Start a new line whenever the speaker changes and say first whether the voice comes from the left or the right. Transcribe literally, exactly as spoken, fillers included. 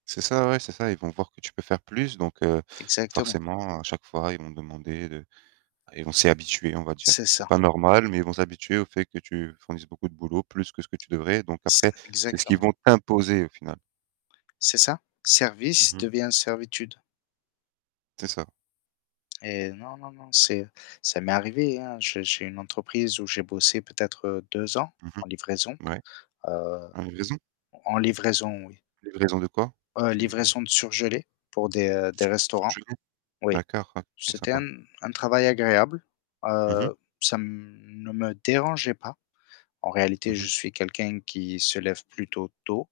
right: C'est ça, ouais, c'est ça. Ils vont voir que tu peux faire plus, donc, heu,
left: Exactement.
right: forcément, à chaque fois, ils vont demander de ils vont s'y habituer, on va dire.
left: C'est
right: C'est
left: ça.
right: pas normal, mais ils vont s'habituer au fait que tu fournisses beaucoup de boulot, plus que ce que tu devrais, donc
left: C'est
right: après, c'est ce qu'ils
left: exactement.
right: vont t'imposer, au final.
left: C'est ça,
right: Mmh
left: «service»
right: mh.
left: devient «servitude».
right: C'est ça.
left: Eh non, non, non, c'est ça m'est arrivé, hein, je j'ai une entreprise où j'ai bossé peut-être deux ans
right: Mmh
left: en livraison.
right: mh. Ouais.
left: Heu
right: En livraison?
left: en livraison, oui.
right: Livraison de quoi?
left: Heu,
right: C'est
left: livraison de surgelés pour des des
right: Sur
left: restaurants.
right: surgelés?
left: Oui.
right: D'accord, OK,
left: C'était un
right: sympa.
left: un travail agréable.
right: Mmh mh.
left: Heu, ça ne me dérangeait pas. En
right: Mmh
left: réalité, je
right: mh.
left: suis quelqu'un qui se lève plutôt tôt.